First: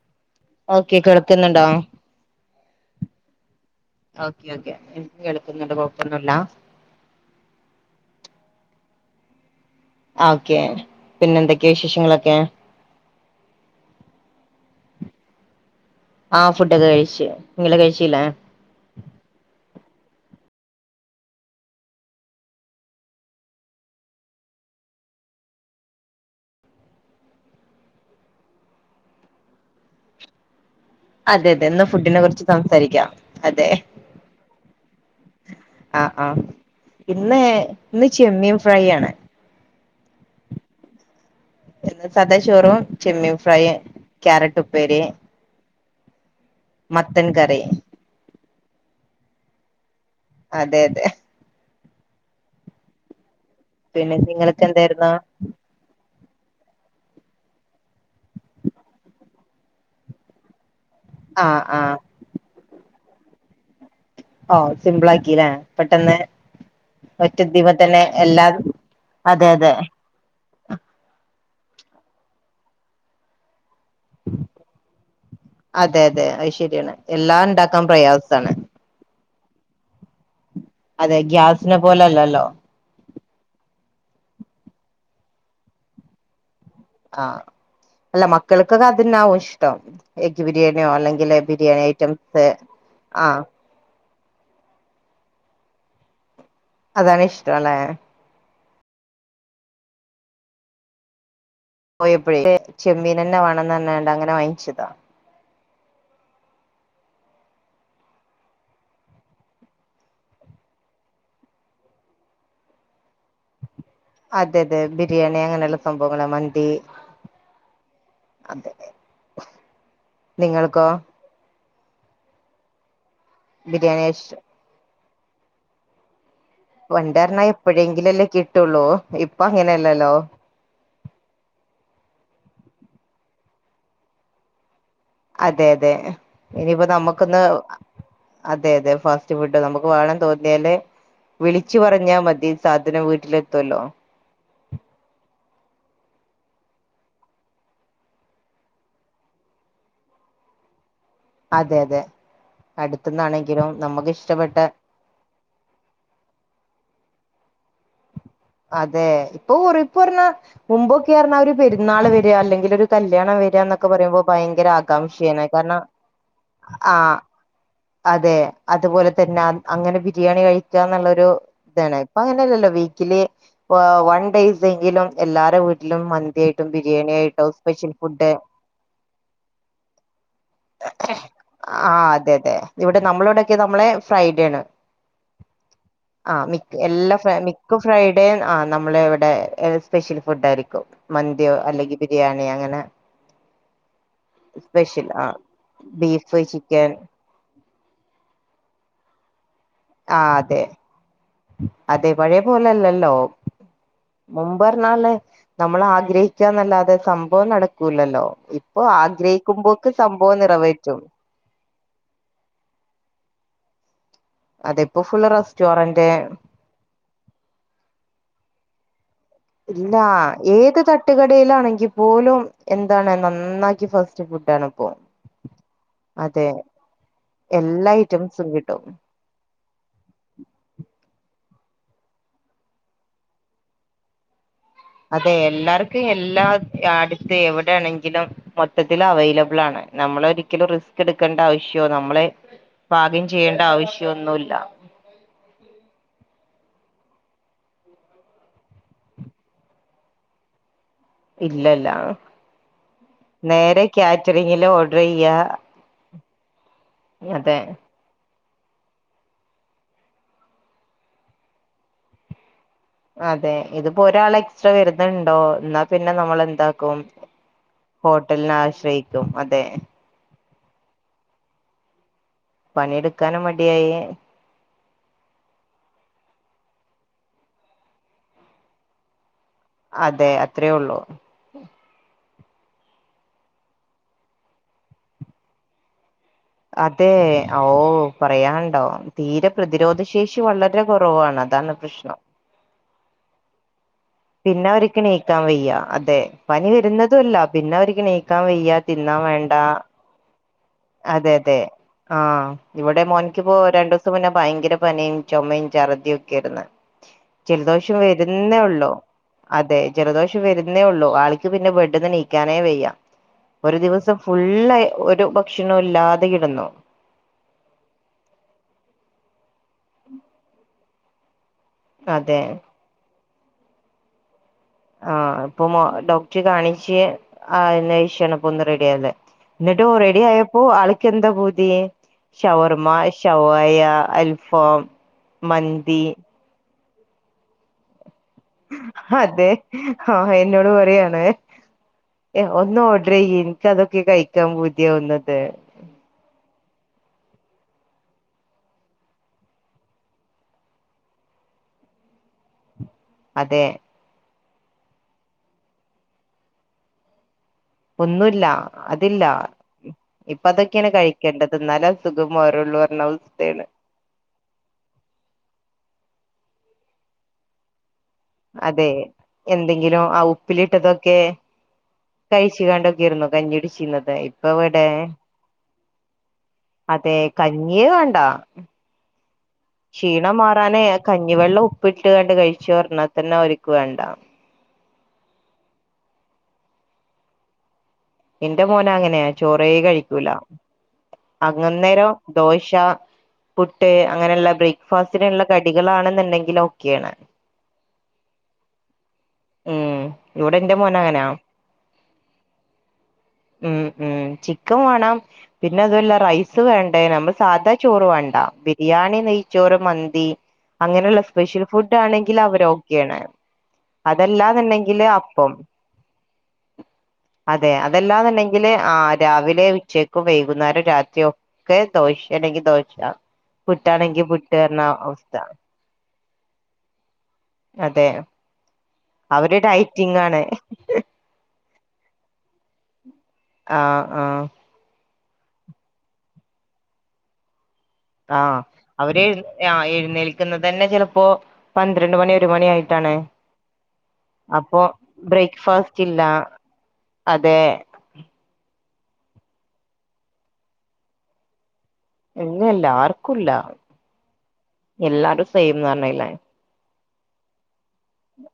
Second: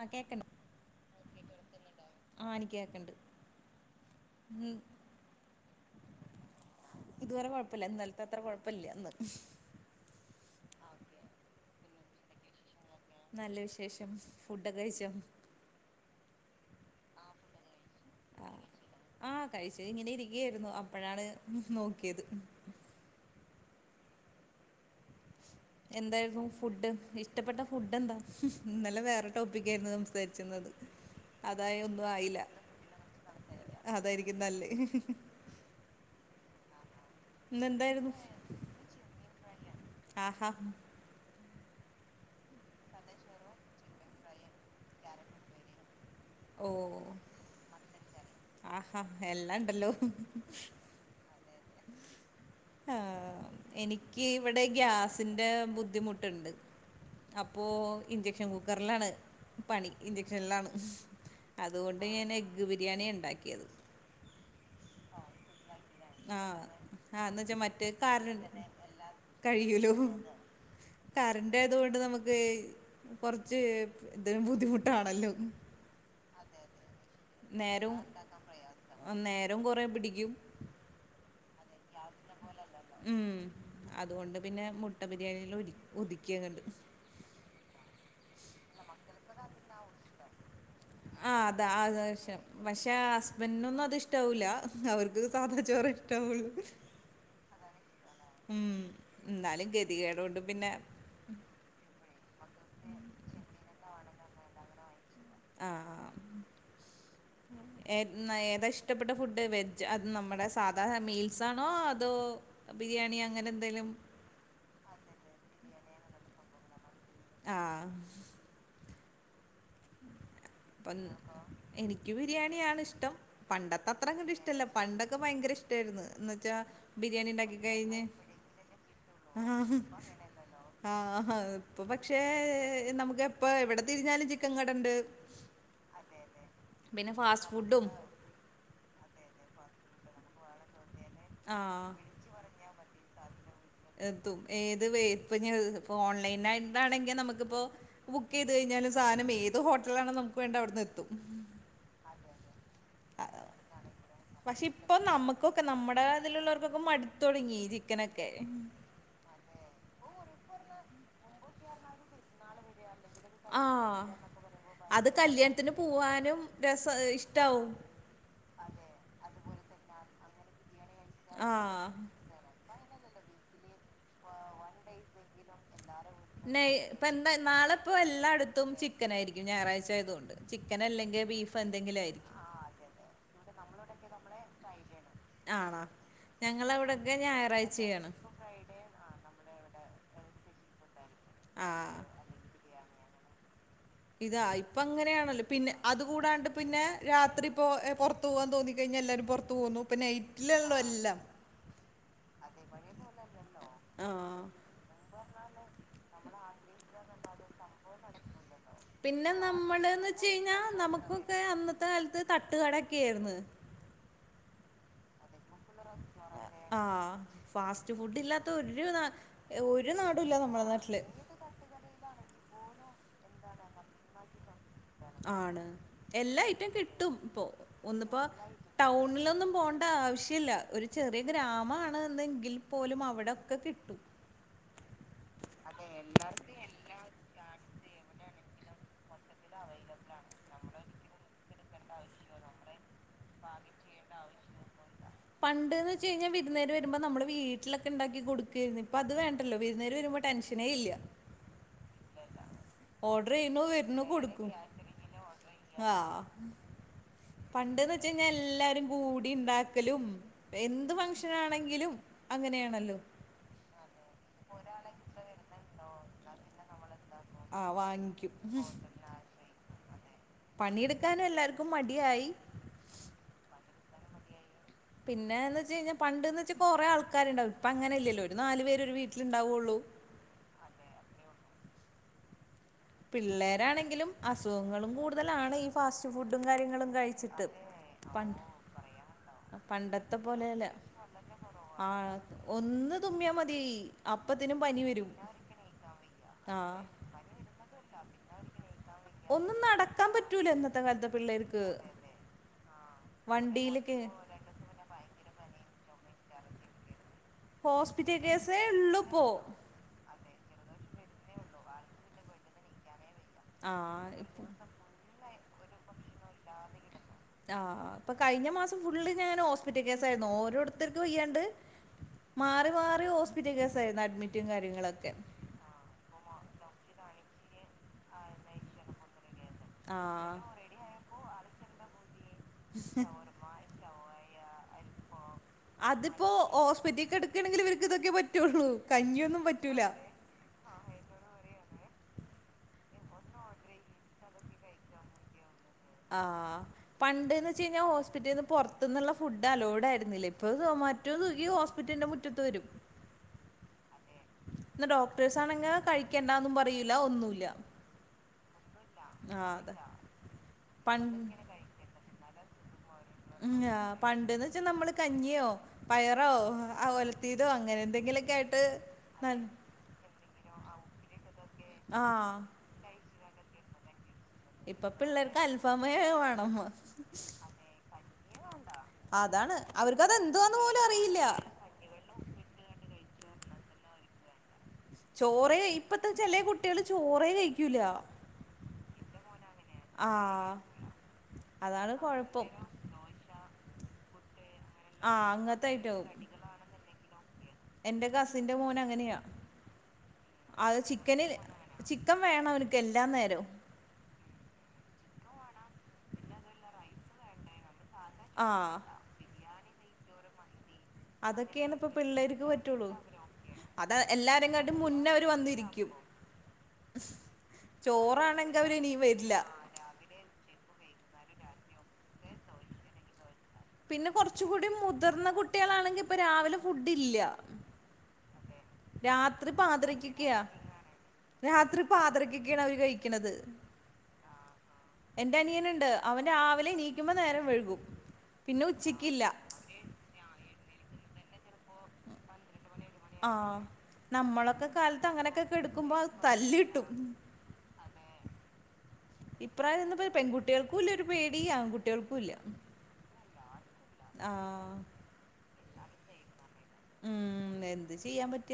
ആ കേക്കണ്ട് ഓക്കെ കേൾക്കുന്നുണ്ടോ, ആ എനിക്ക് കേക്കണ്ട് ഓക്കെ ഓക്കെ, ഉം എനിക്ക് കേൾക്കുന്നുണ്ട് കൊഴപ്പൊന്നുല്ല ഇതുവരെ കുഴപ്പല്ല ഇന്നലത്തെ അത്ര കുഴപ്പല്ല ഇന്ന് ഓക്കെ പിന്നെ എന്തൊക്കെയാ വിശേഷങ്ങളൊക്കെ? നല്ല വിശേഷം ഫുഡൊക്കെ കഴിച്ചോ? ആ ഫുഡൊക്കെ കഴിച്ചു, ഇങ്ങള് കഴിച്ചില്ലേ? ആ ആ കഴിച്ചു ഇങ്ങനെ ഇരിക്കയിരുന്നു അപ്പോഴാണ് നോക്കിയത് എന്താരുന്നു ഫുഡ് ഇഷ്ടപ്പെട്ട ഫുഡ് എന്താ ഇന്നലെ വേറെ ടോപ്പിക്ക് ആയിരുന്നുസംസാരിച്ചിരുന്നത് അതെതെ ഇന്ന് ഫുഡിനെ കുറിച്ച് സംസാരിക്കാം അതെ അതായിരിക്കും നല്ലേ ആ ആ ഇന്ന് ഇന്ന് ഇന്നെന്തായിരുന്നു ചെമ്മീൻ ഫ്രൈ ആണ് ആഹ ഇന്ന് സദാ ചോറും ചെമ്മീൻ ഫ്രൈ ക്യാരറ്റ് ഉപ്പേരി ഓ മത്തൻ കറി ആഹാ എല്ലാം ണ്ടല്ലോ അതെ അതെ ആ പിന്നെ എനിക്ക് ഇവിടെ നിങ്ങൾക്ക് എന്തായിരുന്നു ഗ്യാസിന്റെ ബുദ്ധിമു ട്ട് ണ്ട് അപ്പോ ഇഞ്ചക്ഷൻ കുക്കറിലാണ് പണി ഇഞ്ചക്ഷനിലാണ് ആ ആ അതുകൊണ്ട് ഞാൻ എഗ് ബിരിയാണി ഉണ്ടാക്കിയത് ഓ സിമ്പിൾആക്കീലേ പെട്ടെന്ന് ആഹ് ഒറ്റ ആന്ന് വെച്ചാ മറ്റേ ദീമതന്നെ കാരണ്ട് എല്ലാം അതെ അതെ [unintelligible] കൊണ്ട് നമക്ക് കൊറച്ച് [unintelligible] ബുദ്ധിമുട്ടാണല്ലോ രിയാണ് എല്ലാം ഉണ്ടാക്കാൻ പ്രയാസാണ് നേരം കുറേ പിടിക്കും അതെ ഗ്യാസിനെ പോലെ അല്ലല്ലോ ഉം അതുകൊണ്ട് പിന്നെ മുട്ട ബിരിയാണിയിൽ ഒരുക് ഒതുകി അങ്ങട് ആ അല്ല മക്ക ക്കക് അതുതന്നെയവും ഇഷ്ടം എഗ് ബിരിയാണിയോ ആ അല്ലെങ്കില് അതാ ബിരിയാണി അതാ വിഷയം. ഐറ്റംസ് പക്ഷെ ആഹ് ഹസ്ബൻഡിനൊന്നും ഇഷ്ടാവൂല. അത് അവർക്ക് സാധാ ചോറ് ആ ഇഷ്ട്ടവൊള്ളൂ അതാണ് ഇഷ്ടമല്ലേ ഉം എന്നാലും ഗതികേട് കൊണ്ട് പിന്നെ പോയപ്പഴേ ചെമ്മീൻ തന്നെ വേണമെന്ന് പറഞ്ഞ് അങ്ങനെ വാങ്ങിച്ചതാ ആ ആഹാ ഏതാ ഇഷ്ടപ്പെട്ട ഫുഡ് വെജ് അത് നമ്മുടെ സാധാ മീൽസാണോ അതോ ബിരിയാണി അങ്ങനെ എന്തെലും അതെ അതെ ബിരിയാണി അങ്ങനെയുള്ള സംഭവങ്ങളാ മന്തി ആ അതെ നിങ്ങൾക്കോ [unintelligible] എനിക്ക് ബിരിയാണിയാണ് ഇഷ്ടം പണ്ടത്തെ അത്ര ബിരിയാണിയാ അങ്ങോട്ട് ഇഷ്ടം ഇഷ്ടല്ല പണ്ടൊ ഒക്കെ ഭയങ്കര ഇഷ്ടയായിരുന്നു റ്റാ പണ്ട് ബിരിയാണി പറഞ്ഞാ ഉണ്ടാക്കി കഴിഞ്ഞ് [inaudible] എപ്പോഴെങ്കിലല്ലേ കിട്ടുള്ളൂ ഇപ്പൊ ആ ആഹ് അങ്ങനെയല്ലല്ലോ ആ [inaudible] ഉം ആ ഇപ്പം പറ്റ പക്ഷേ നമുക്ക് എപ്പോ എവിടെ തിരിഞ്ഞാലും ചിക്കൻ കടയുണ്ട് അതെതെ ഇനിപ്പോ നമ്മക്ക്ന്ന് ഫാസ്റ്റ് ഫുഡും അതെതെ ഫസ് റ്റ് ഫുഡ് നമുക്ക് വാണം തോന്നിയാല് വിളിച്ചു ആഹ് പറഞ്ഞാ മതി സാധനം വീട്ടിലെ എത്തും ഏത് [unintelligible] പ്പൊ ഓൺലൈനായിട്ടാണെങ്കി നമുക്കിപ്പോ ബുക്ക് ചെയ്ത് കഴിഞ്ഞാലും സാധനം ഏത് ഹോട്ടലാണോ നമുക്ക് വേണ്ടേ അവിട്ന്നെത്തും അതെതെ പക്ഷെ ഇപ്പൊ നമ്മുക്കൊക്കെ നമ്മുടെ തിലുള്ളോർക്കൊക്കെ മടു തുടങ്ങി ചിക്കനൊക്കെ അതെ ഇപ്പൊ ഉറിപ്പറഞ്ഞാ മുമ്പൊക്കെയറഞ്ഞാ ഒരു പെരുന്നാള് വെരാ അല്ലെങ്കിൽ ഒരു കല്യാണം വരാന്നൊക്കെ ആഹ് പറയുമ്പോ ഭയങ്കര അത് ആകാംക്ഷയാണ് കല്യാണത്തിന് കാരണം പോവാനും രസ ആ ഇഷ്ടാവും അതെ അതുപോലെ തന്നെ അങ്ങനെ പി ബിരിയാണി കഴി ക്കാന്നുള്ളൊരു താണ് ആഹ് ഇപ്പൊ അങ്ങനെയല്ലല്ലോ വെയ് [unintelligible] വ വൺ ഡേയ്സ് എങ്കിലും എല്ലാര വീട് ട്ടിലും മന്തിയായിട്ടും നെയ് ഇപ്പൊ എന്താ ബിരിയണിയായിട്ടും നാളെ സ്പെഷ്യൽ ഇപ്പൊ ഫുഡ് എല്ലായിടത്തും ചിക്കൻ ആയിരിക്കും ഞായറാഴ്ച ആയതുകൊണ്ട് ചിക്കൻ അല്ലെങ്കിൽ ബീഫ് ആ എന്തെങ്കിലും അതെ ആയിരിക്കും അതെ ഇവിടെ നമ്മളവിടെക്കെ നമ്മള ഫ്രൈഡേയാണ്, ആണോ ആ മിക്ക ഞങ്ങളവിടൊക്കെ എല്ലാം ഫ്രൈ മിക്ക ഫ്രൈ ഞായറാഴ്ചയാണ് ആ നമ്മള ഇവിടെ സ്പെഷ്യൽ ഫുഡ് ആയിരിക്കും. മന്തിയോ ആ അല്ലെങ്കിൽ ബിരിയാണി അങ്ങനെ ഇതാ ഇപ്പ സ്പെഷ്യൽ ആ അങ്ങനെയാണല്ലോ പിന്നെ അത് ബീഫ് കൂടാണ്ട് പിന്നെ ചിക്കൻ രാത്രി ഇപ്പോ എ പൊറത്ത് പോവാന്ന് തോന്നി കഴിഞ്ഞാൽ എല്ലാരും പൊറ് ത്ത് പോകുന്നു, ഇപ്പ ആ അതെ നൈറ്റിലെള്ളൂ എല്ലാം. അതെ പഴയ പോലെല്ലല്ലോ ആ മുമ്പ് പറഞ്ഞാല് നമ്മള് ആഗ്രഹി [unintelligible] സംഭവം നടക്കൂല്ലല്ലോ, ഇപ് പിന്നെ നമ്മള്ന്ന് വെച്ച് കഴിഞ്ഞാ നമുക്കൊക്കെ അന്നത്തെ കാലത്ത് തട്ടുകടൊക്കെയായിരുന്നു. അതെപ്പോ ഫുൾ റെസ്റ്റോറന് [unintelligible] ആ ഫാസ്റ്റ് ഫുഡ് ഇല്ലാത്ത ഒരു നാ ഒരു ഇല്ല നാടും നമ്മുടെ ഏത് നാട്ടില് തട്ടുകടയിലാണെങ്കിൽ പോലും എന്താണ് നന്നായി ഇൻക്ക് ഫസ്റ്റ് ഫുഡ് ആണം. ആണ് എല്ലാ ഐറ്റും കിട്ടും ഇപ്പോ എല്ലാ ഒന്നിപ്പോ ഐറ്റംസും കിട്ടും ടൗണിലൊന്നും പോണ്ട ആവശ്യല്ല ഒരു ചെറിയ ഗ്രാ മ ആണ് എന്നെങ്കിൽ പോലും അവിടൊക്കെ കിട്ടും. അതെ എല്ലാർക്കും എല്ലാ അടുത്ത് എവിടെയാണെങ്കി ക്കിലും മൊത്തത്തില് അവൈലബിൾ ആണ്. നമ്മള് ഒരിക്കലും റിസ്ക് എട്ക്കേണ്ട ആവശ്യോ നമ്മള് പാകം ചെയ്യേണ്ട ആവശ്യയോ ഒന്നുല്ല. പണ്ട്ന്ന് വെച്ച് കഴിഞ്ഞാൽ വിരുന്നേര്‌ വരുമ്പോൾ നമ്മള് വീട്ടിലൊക്കെ ഉണ്ടാക്കി കൊടുക്കേര്ന്നു. ഇപ്പ അത് വേണ്ടല്ലോ വെര്ന്നേര് വെരുമ്പോ ടെൻഷനേ ഇല്ല. ഇല്ലല്ല ഓർഡർ ചെയ്യുന്നു നേരെ വരുന്നു കൊടുക്കും. കാറ്ററിങ്ങില് ഓഡറെയ്യ ആഹ്. അതെ പണ്ട്ന്ന് വെച്ച് കഴിഞ്ഞാ എല്ലാരും കൂടി ഇണ്ടാ ക്കലും എന്ത് ഫങ്ഷൻ ആണെങ്കിലും അങ്ങനെയ അതെ ഇതിപ്പോ ഒരാൾ എക്സ്ട്രാ വെ രുന്നുണ്ടോ ഇന്നാ പിന്നെ നമ്മളെ ന്താക്കും ആഹ് വാങ്ങിക്കും. ഹോട്ടൽനെ ആശ്രയിക്കും. അതെ പണിയെടുക്കാനും എല്ലാര്ക്കും മടിയായി. പണിയെടുക്കാനും മടിയായി പിന്നെ ന്ന് വെച്ച് കഴിഞ്ഞ പണ്ട് ന്ന് വെച്ച് കൊറെ ആൾക്കാര് ണ്ടാവും ഇപ്പ അങ്ങനെല്ലല്ലോ ഒരു നാല് പേര് ഒരു വീട്ടിലിണ്ട അതെ അത്രേ ഒള്ളു പിള്ളേരാണെങ്കിലും അസുഖങ്ങളും കൂടുതലാണ് ഈ ഫാസ് അതെ ഓ പണ്ട് പറയാണ്ടോ തീരെ പണ്ടത്തെ പ്രതിരോധശേഷി പോലെയല്ല വളരെ കുറവാണ് അതാണ് പ്രശ്നം. തുമ്മിയ മതി അപ്പത്തിനും പിന്നെ പനി അവര്ക്ക് വരും നീക്കാൻ വയ്യ അതെ ആ പനി വെര്ന്നതു അല്ല പിന്നെ പിന്നെ അവര്ക്ക് നീക്കാൻ വയ്യ തിന്നാൻ വേണ്ട. ഒന്നും നടക്കാൻ പറ്റൂല ഇന്നത്തെ കാലത്തെ അതെ അതെ പിള്ളേർക്ക് ആ ഇവിടെ മോനിക്കിപ്പോ രണ്ടു വണ്ടിയിലൊക്കെ ദിവസം മുന്നേ ഭയങ്കര പനി ചുമയും ഛർദിയും ഒക്കെ ആയിരുന്നു ജലദോഷം ഹോസ്പിറ്റൽ വരുന്നേ കേസേ ഉള്ളോ ഉള്ളൂ ഇപ്പോ അതെ ജലദോഷം വരു [unintelligible] ഉള്ളു വയ്യ ആളക്ക് ബെഡ്ന്ന് എനീക്കാനേ വെയ്യ ആ ഒരു ദിവസം ഇപ്പോ ഫുള്ളായി ഒരു ഭക്ഷണം ഇല്ലാതെ കിടന്നു ആ അപ്പൊ കഴിഞ്ഞ മാസം ഫുള്ള് ഞൻ ഹോസ്പി ഹോസ്പിറ്റൽ കേസായിരുന്നു ഓരോ ഓരോരുത്തർക്ക് വയ്യാണ്ട് അതെ മാറി മാറി ഹോസ് ഹോസ്പിറ്റൽ കേസാരുന്നു അഡ്മിറ്റ് ആ ഇപ്പൊ ഡോക്ടർ കാണിച്ച് ആ നപ്പൊന്നു റെഡിയായത് എന്നിട്ട് റെഡി ആഹ് ആയപ്പോ ആള്ക്ക് എന്താ പൂതി ഷവർമ്മ ഷവായ അൽ ഫാം അതിപ്പോൾ ഹോസ് ഹോസ്പിറ്റൽ കിടക്കണെങ്കിൽ ഇവർക്ക് ഇതൊക്ക പ അതെ ആഹ് എന്നോട് പറയാണ് ഒന്ന് ഓഡർ ചെയ്യു എനിക്ക് അതൊക്കെയാണ് കഴിക്കാൻ പൂതിയാവുന്നത് ആഹ് പണ്ട്ന്ന് വെച്ച കഴിഞ്ഞാൽ ഹോസ്പിറ്റലിൽ നിന്ന് പുറത്തുനിന്നുള്ള ഫുഡ് അലോഡ് ആയിരുന്നില്ല ഇപ്പൊ സെമാറ്റോ സിഗ്ഗി ഹോസ്പിറ്റലിന്റെ മുറ്റത്ത് വരും അതെ എന്ന ഡോക്ടേഴ്സ് ആണെങ്ങിൽ കഴിക്കണ്ടന്നും പറൂല ഒന്നും ഇല്ല ഒന്നുമില്ല അതില്ല അതെ ഇപ്പ അതൊക്കെയാണ് പണ്ട് കഴിക്കേണ്ടത് എന്നാല് അസുഖം മാറുള്ളു ഉം പണ്ടന്ന് വെച്ചാ നമ്മള് കഞ്ഞിയോ പയർ റോ ആ ഒലത്തീതോ അങ്ങനെ എന്തെങ്കിലും അതെ എന്തെങ്കിലും ആ ഉപ്പിലിട്ടതൊക്കെ ആ കഴിച്ച കണ്ട് കഞ്ഞി കുടിച്ചിരുന്നത ഇപ്പൊ പിള്ളേർക്ക് അൽഫാമ് വേണം അതെ കഞ്ഞിയേ [inaudible] അ ക്ഷീണം മാറാനേ കഞ്ഞിവെള്ളം ഉപ്പിട്ട് കണ്ട് കഴിച്ചുന്നു പറഞ്ഞ് അതെന്നും അവരിക്ക് വേണ്ട ചോറെ ഇപ്പത്തെ ചെല കുട്ടികള് ചോറെ കഴിക്കൂല എന്റെ മോന് അങ്ങനെയാ ചോറെ ആ കഴിക്കൂല അതാണ് അങ്ങന്നേരം കുഴപ്പം ദോശ പുട്ട് അങ്ങനെയുള്ള ആ ബ്രേക്ക്ഫാസ്റ്റിനുള്ള അങ്ങത്തെ ഐറ്റം കടികളാണെന്നുണ്ടെങ്കിൽ ഓക്കെയാണ് എന്റെ കസിന്റെ മോന് അങ്ങനെയാ ഉം ഇവിടെ എന്റെ അത് മോന് അങ്ങനാ ചിക്കന് ചിക്കൻ വേണം അവനിക്ക് എ ല്ലാ നേരോം ഉം ഉം ചിക്കൻ വേണം പിന്നെ അതുമല്ല റൈസ് വേണ്ടേ നമ്മള് സാധാ ചോറ് വേണ്ട ആ ബിരിയാണി നെയ്ച്ചോ ചോറ് മന്തി അങ്ങനെയുള്ള സ്പെഷ്യൽ അതൊക്കെയാണ് ഇപ്പ ഫുഡ് ആണെങ്കിൽ പിള്ളേർക്ക് അവർ പറ്റുള്ളൂ ഓക്കെയാണ് അത് എല്ലാരെങ്ങാട്ടും അതല്ലാന്നുണ്ടെങ്കില് മുന്നേ അവര് അപ്പം വന്നിരിക്കും അതെ അതെല്ലാ ചോറാണെങ്കി എന്നുണ്ടെങ്കി അവര് ഇനി ആ് വരില്ല രാവിലെ ഉച്ചയ്ക്കോ വൈകുന്നേരം ര ഒക്കെ ദോശ ങ്കിൽ ദോശ പിന്നെ പുട്ടാണെങ്കി കൊറച് പുട്ട് കൂടി പറഞ്ഞ മുതിർന്ന അവസ്ഥ കുട്ടികളാണെങ്കി ഇപ്പൊ രാവിലെ ഫുഡ് ഇല്ല അതെ രാത്രി അവര് ഡയറ്റിംഗ് പാതിരക്കക്കെയ ആണ് രാത്രി പാദിരാകക്കാണ് അവര് കഴിക്കണത് ആ ആ എന്റെ അനിയന്ണ്ട് അവൻ രാവിലെ നീക്കുമ്പോ നേരം വഴുകും ആ പിന്നെ ഉച്ചക്കില്ല അവര് ആ എഴുന്നേൽക്കുന്നതന്നെ ചെലപ്പോ പന്ത്രണ്ട് മണി ഒരു മണിയ ആ നമ്മളൊക്കെ കാലത്ത് അങ്ങനെക്കെ കെടുക്കുമ്പോ ബ്രേക്ക്ഫാസ്റ്റ് ഇല്ല തല്ല് കിട്ടും അതെ ഇപ്രായംന്ന് പെൺകുട്ടികൾക്കും ഇല്ലരു പേടി ആൺ കു എങ്ങല്ല ആർക്കുംല്ല ആഹ് എല്ലാരും പെയ്യുംന്ന് പറന്നില്ലേ ഉം എ ന്ത്‌ ചെയ്യാൻ പറ്റ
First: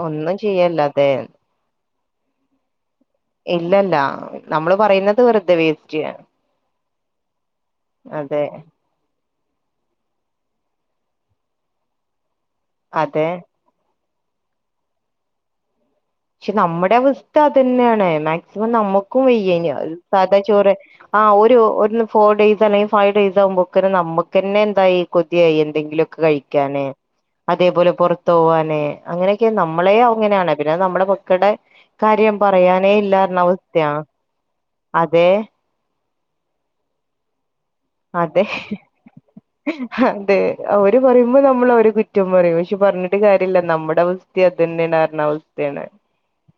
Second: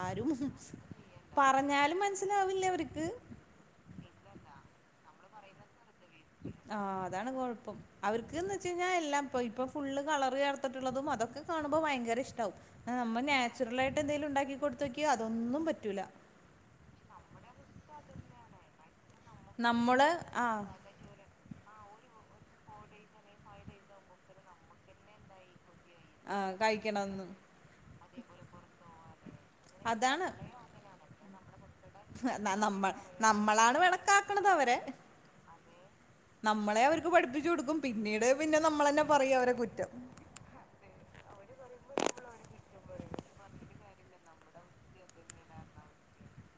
ആരും ഒന്നും ചെയ്യല്ല അതെ പറഞ്ഞാലും മൻ ൻസിലാവില്ല്യ അവര്ക്ക് ഇല്ലല്ല നമ്മള് പറയ്ന്നത് വെർതെ വേസ് ആ അതാണ് കൊഴപ്പം അതെ അവർക്ക്ന്ന് വെച്ചയ്ഞ്ഞാ എല്ലാം പ്പം ഇപ്പം ഫുള്ള് കളറ് ചേർത്ത്ട്ട്ള്ളതും അതൊക്കെ കാണ് മ്പോ ഭയങ്കര ഇഷ്ടാവും ആ മ്മൾ അതെ നാച്ചുർലായ് എന്തേലും ണ്ടാക്കി കൊട്ത്താേക്ക്യേ അതൊന്നും പറ്റൂല്ല ക്ഷെ നമ്മ്ടെ അവസ്ഥ അതന്നേണ് മാക്സിമം നമു ക്കും യ്യേന്യാേ നമ്മള് സാദാ ആഹ് ചോറ് ആ ഓര് ഒ ഫോർഡേയ്സ് അല്ലെങ്കി ഫൈഡേയ്സാവുമ്പക്ക്ന് നമ്മ്ക്കെന്നെന്തായി കൊത്യായി എ ന്തെങ്കിലാെക്കെ ആഹ് കഴിക്കാന് കഴിക്കണംന്ന് അതേ പോലെ പൊർത്താേവാന് അങ്ങനെക്കെ നമ്മളേ അതാണ് അങ്ങനെ ആണ് പിന്നെ നമ്മടെ ക്കടെ കാര്യം നമ്മ പറയാനേ ഇല്ലാർന്ന നമ്മളാണ് അവസ്ഥയാ അതേ നമ്മളേ അവര്ക്ക് പഠിപ്പിച്ച് കൊട്ക്കും അതെ അതെ അവര് പറയുമ്പോ നമ്മൾ അവരെ കുറ്റം പറയും പക്ഷെ പറഞ്ഞിട്ട ട്ട് കാര്യല്ല നമ്മുടെ അവസ്ഥ അതന്നെയാണ് പറഞ്ഞ അവസ്ഥയാണ്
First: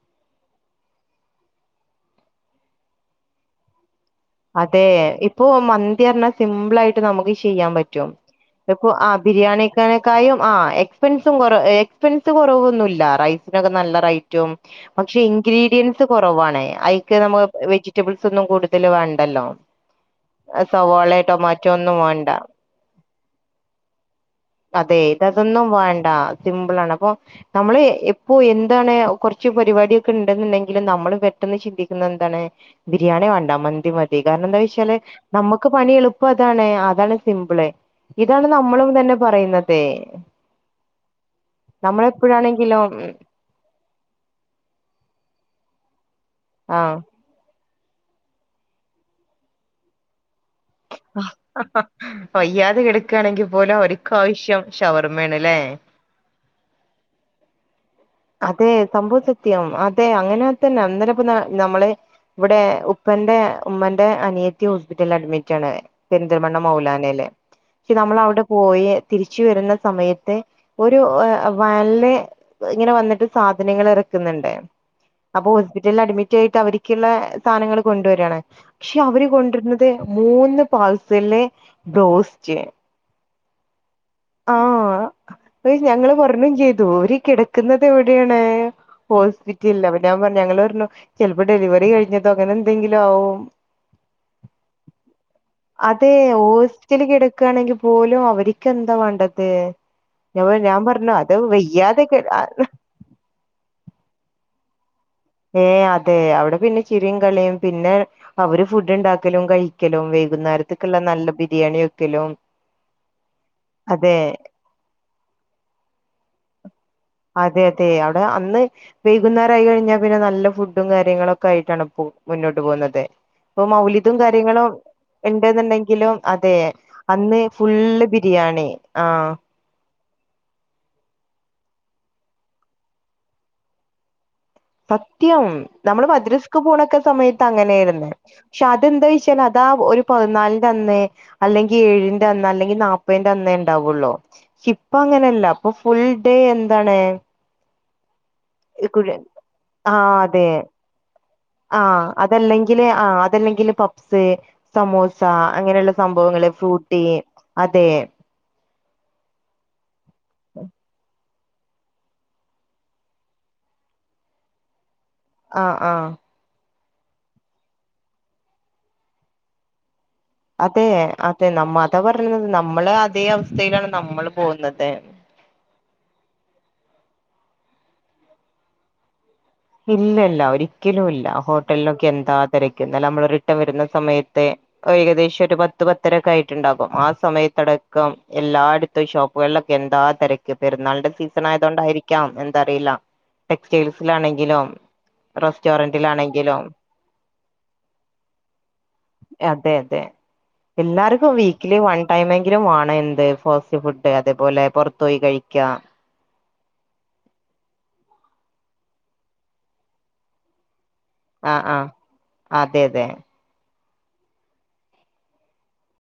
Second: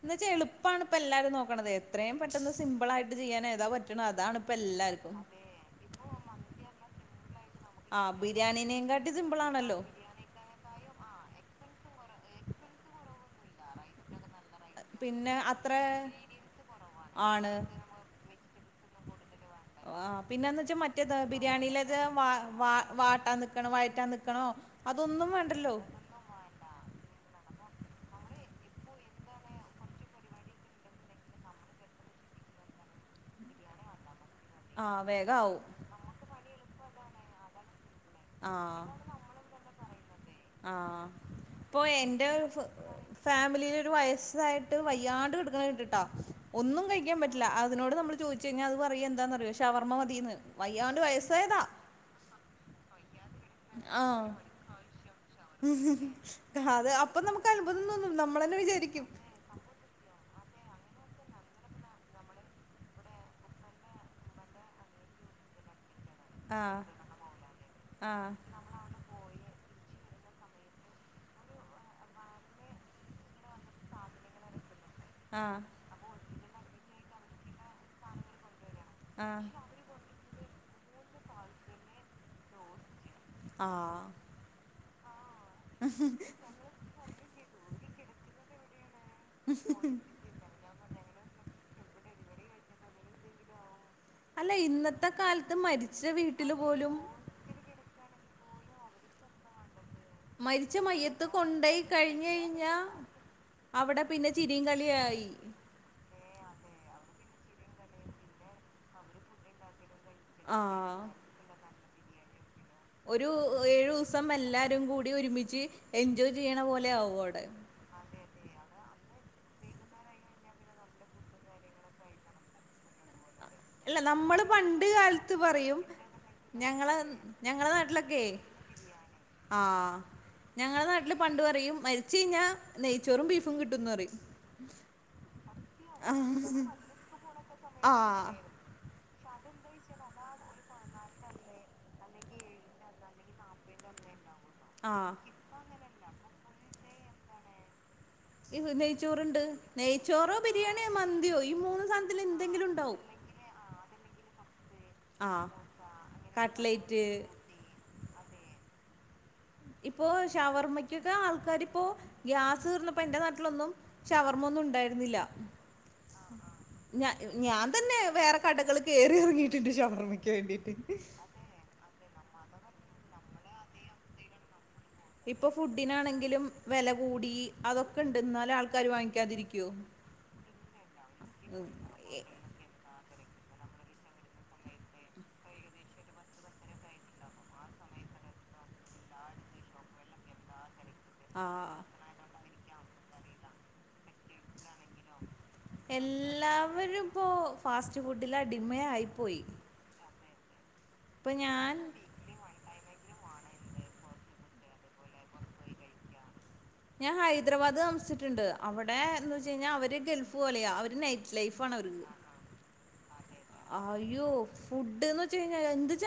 എന്ന് വച്ചാ എളുപ്പാണ് ഇപ്പ എല്ലാരേം നോക്കണത് എത്രയും പെട്ടെന്ന് സിമ്പിൾ ആയിട്ട് ചെയ്യാനായിട്ട് ഏതാ പറ്റ് അതെ ഇപ്പൊ മന്തി പറഞ്ഞാൽ സിമ്പിൾ ആയിട്ട് നമുക്ക് ചെയ്യാൻ ആ പറ്റും, ബിരിയാണീനേയും ഇപ്പൊ കാട്ടി ആ സിമ്പിൾ ബിരിയാണി ആണല്ലോ നേക്കായും ആ എക്സ്പെൻസും കൊറ എ എക്സ്പെൻസ് കുറവൊന്നുല്ല റൈസ് നൊക്കെ നല്ല റൈറ്റും പക്ഷെ പിന്നെ അത്ര ഇൻഗ്രീഡിയൻസ് കുറവാണ്, അയിക്ക് നമ്മൾ ആണ് വെജിറ്റബിൾസ് ഒന്നും കൊടുത്തു [unintelligible] ണ്ടല്ലോ ആ പിന്നന്ന് വെച്ചാ മറ്റേത് ബിരിയാണിയിലേത് ഒന്നും വാ വേണ്ട വാ വാട്ടാൻ നിക്കണം വഴറ്റാ നിക്കണോ അതെ അതൊന്നും ഇതതൊന്നും വേണ്ടല്ലോ വേണ്ട സിമ്പിളാണ് അപ്പൊ നമ്മള് എപ്പോ എന്താണ് കുറച്ച് പരിപാടിയൊക്കെ ഉണ്ടെന്നുണ്ടെങ്കിലും നമ്മൾ പെട്ടെന്ന് ചിന്തിക്കുന്ന എന്താണ് ബിരിയാണി വേണ്ട മന്തി മത് തി കാരണം എന്താ ആ വെച്ചാല് വേഗാവും നമുക്ക് പണി എളുപ്പതാണ് അത് അതാണ് സിംമ്പിള് ആ ആ ഇപ്പൊ എന്റെ ഫ് നമ്മളെപ്പോഴാണെങ്കിലും ഫാമിലീല് ഒരു വയസ്സായിട്ട് വയ്യാണ്ട് കെടുക്ക്ണ ‌ ഇണ്ട്ട്ട് [unintelligible] ഒന്നും ആഹ് കഴിക്കാൻ പറ്റില്ല അത് അതിനോട് നമ്മൾ ചോദിച്ച് കഴിഞ്ഞാ അത് പറയാ എന്താന്നറിയോ ശവർമ്മ മതീന്ന് വയ്യാതെ കിടക്ക് ‌ആണെങ്കി പോലെ അവര്ക്കു ആഹ് ആവശ്യം ഷവർമ്മയാണ് ല്ലേ അത് അപ്പൊ നമുക്ക് അത്ഭുതം തോന്നും നമ്മളന്നെ അതെ വിചാരിക്കും സംഭവം സത്യം അതെ അങ്ങനെ തന്നെ അന്നേരം ഇപ്പ നമ്മള് ഇവിടെ ഉപ്പന്റെ ഉമ്മന്റെ അനിയത്തി ഹോസ്പിറ്റല് അഡ്മിറ്റ് ആണ് പെരുന്തൽമണ്ണ ആഹ് മൗലാനേൽ പക്ഷെ നമ്മൾ ആഹ് അവിടെ പോയി തിരിച്ച് വരുന്ന സ സമയത്ത് ഒരു [unintelligible] ഇങ്ങനെ വന്നിട്ട് സാധനങ്ങൾ ഇറക്ക്‌ന്ന്ണ്ട് അപ്പൊ ആഹ് ഹോസ്പിറ്റല് അഡ്മി ക്കെയായിട്ട് അവര്ക്ക്‌ള്ള സാനങ്ങള് കൊണ്ടുവര് ആണ് പക്ഷെ അവര് ആഹ് കൊണ്ടരുന്നത് മൂന്ന് പാർസല് ബ്രോസ്റ്റ് ആ ആ അപ്പഴ് ഞങ്ങള് പറഞ്ഞും ചെയ്തു ഓര് കെടക് ക്ക്‌ന്നത് എവിടെയാണ് ഹോസ്പ്പിറ്റലിലാ അപ്പോ ഞാൻ പറഞ്ഞു ഞങ്ങള് പറഞ്ഞു ചിലപ്പോ ഡെലിവറി കഴിഞ്ഞതോ അങ്ങനെ എന്തെങ്കിലു ആവും അല്ല ഇന്നത്തെ കാലത്ത് മരിച്ച അതെ വീട്ടില് പോലും ഹോസ്റ്റല് കിടക്കുകയാണെങ്കിൽ പോലും അവർക്ക് എന്താ വേണ്ടത് ഞാൻ പ ഞാ പർഞ്ഞു അത് വയ്യാതെക്കെ ഞ്ഞാ അവ്ടെ പിന്നെ ചിരീം കളീം ആയ് ഏ അ അതെ അവിടെ പിന്നെ ചിരിയും കളിയും പിന്നെ അവര് ഫുഡ് ഉണ്ടാക്കലും കഴ് ക്കലും വൈകുന്നേരത്തേക്കുള്ള ആഹ് നല്ല ബിരിയാണിയോ [unintelligible] ഒരു ഏഴുസം എല്ലാരും കൂടി ഒരുമിച്ച് എൻജോയ്- [unintelligible] പോലെ [unintelligible] അതെ [unintelligible] അന്ന് വൈകുന്നേരായി കഴിഞ്ഞാ പിന്നെ നല്ല ഫുഡും കാര്യങ്ങളൊക്കെയിട്ടാണ് പോ മുന്നോട്ട് പോകുന്നത്- ഇപ്പൊ അല്ല മൗലിതും നമ്മള് കാര്യങ്ങളും പണ്ട് കാലത്ത് പറയും ഇണ്ടെന്നുണ്ടെങ്കിലും അതെ ഞങ്ങളെ അന്ന് ഞങ്ങളെ ഫുള് നാട്ടിലൊക്കെ ബിരിയാണി ആ- ഞങ്ങളെ നാട്ടില് പണ്ട് പറയും മരിച്ച കഴിഞ്ഞാ നെയ്ച്ചോറും ബീഫും കിട്ടുന്ന് പറയും സത്യം നമ്മള് ആ മദ്രസ്ക്ക് പോണക്കെ സമയ ആ അങ്ങനെയിരുന്ന പക്ഷതെന്താന്- അതാ ഒരു പതിനാലിന്റെന്നേ അല്ലെങ്കി ഏഴിന്റെന്ന് അല്ലെങ്കിൽ നാപ്പതിന്റെന്നേ ഉണ്ടാവുള്ളൂ- ഇപ്പ ആ അങ്ങനെയല്ല അപ്പൊ ഫുൾ ഡേ എന്താണ് ഇ നെയ്ച്ചോറണ്ട് ആഹ് നെയ്ച്ചോറോ അതെ ബിരിയാണിയോ മന്തിയോ ഈ മൂന്ന് ആഹ് അതല്ലെങ്കില് സാധനത്തില്ലെന്തെങ്കിലുണ്ടാവും ആഹ് [unintelligible] സമൂസ അങ്ങനെയുള്ള സംഭവങ്ങള് ഫ്രൂട്ടി കട്ട്ലേറ്റ് അതെ ഇപ്പൊ ഷവർമ്മയ്ക്കൊക്കെ ആൾക്കാ ക്കാരിപ്പോ ഗ്യാസ് തീർന്നപ്പോ എന്റെ നാട്ടിലൊന്നും ഷവർമൊന്നും ഉണ്ടായിര ആ ആ ഞാ ഞാൻ തന്നെ വേറെ കടകൾ കേറിയെറങ്ങിയിട്ടുണ്ട് ഷവർമ്മത് അതെ അതെ നമ്മ അതാ പറഞ്ഞത് നമ്മള് അതേ അവസ്ഥയിലാണ് നമ്മള് പോവുന്നത് ഇപ്പ ഫുഡിനാണെങ്കിലും വെല- കൂടി അതൊക്കെണ്ട് എന്നാല് ആൾക്കാര് വാങ്ങിക്കാതിരിക്കോ ഇല്ലല്ല ഒരിക്കലുയില്ല ഹോട്ടലിനൊക്കെ എന്താ തിരക്ക് ഇന്നലെ നമ്മളൊരു- [unintelligible] വരുന്ന സമയത്തെ ഏകദേശൊരു പത്ത് പത്തരക്കെ ആയിട്ടുണ്ടാകും ആ സമയത്തടക്കം എല്ലായിടത്തും ഷോപ്പുകളിലൊക്കെ എന്താ തിരക്ക് പെരുന്നാൾ- സീസൺ ആ ആയതുകൊണ്ടായിരിക്കാം തറിയില്ല ടെക്സ്റ്റൈൽസിലാണെ ങ്കിലും എല്ലാവരും ഇപ്പോ ഫാസ്റ്റ്ഫുഡില് അടിമേയായി പോയി. അതെ അതെ എല്ലാർക്കും ഇപ്പൊ ഞാൻ വീക്കിലി വൺ ടൈമെങ്കിലും വാണേ എന്ത്‌? ഫാസ്റ്റ്ഫുഡ് അതേപോലെ പൊറത്ത് പോയി കഴിക്ക ഞാൻ ഹൈദരാബാദ് താമസ്ച്ചിട്ടിണ്ട്. അവിടെ എന്ത് വെച്ച കഴിഞ്ഞാ അവര് ഗൾഫ് പോലെയാ അവര് നൈറ്റ് ആ ലൈഫാണ് ആ അവർക്ക് അതെതെ അയ്യോ ഫുഡ്ന്ന് വെച്ച് കഴിഞ്ഞാ എന്ത് ജെ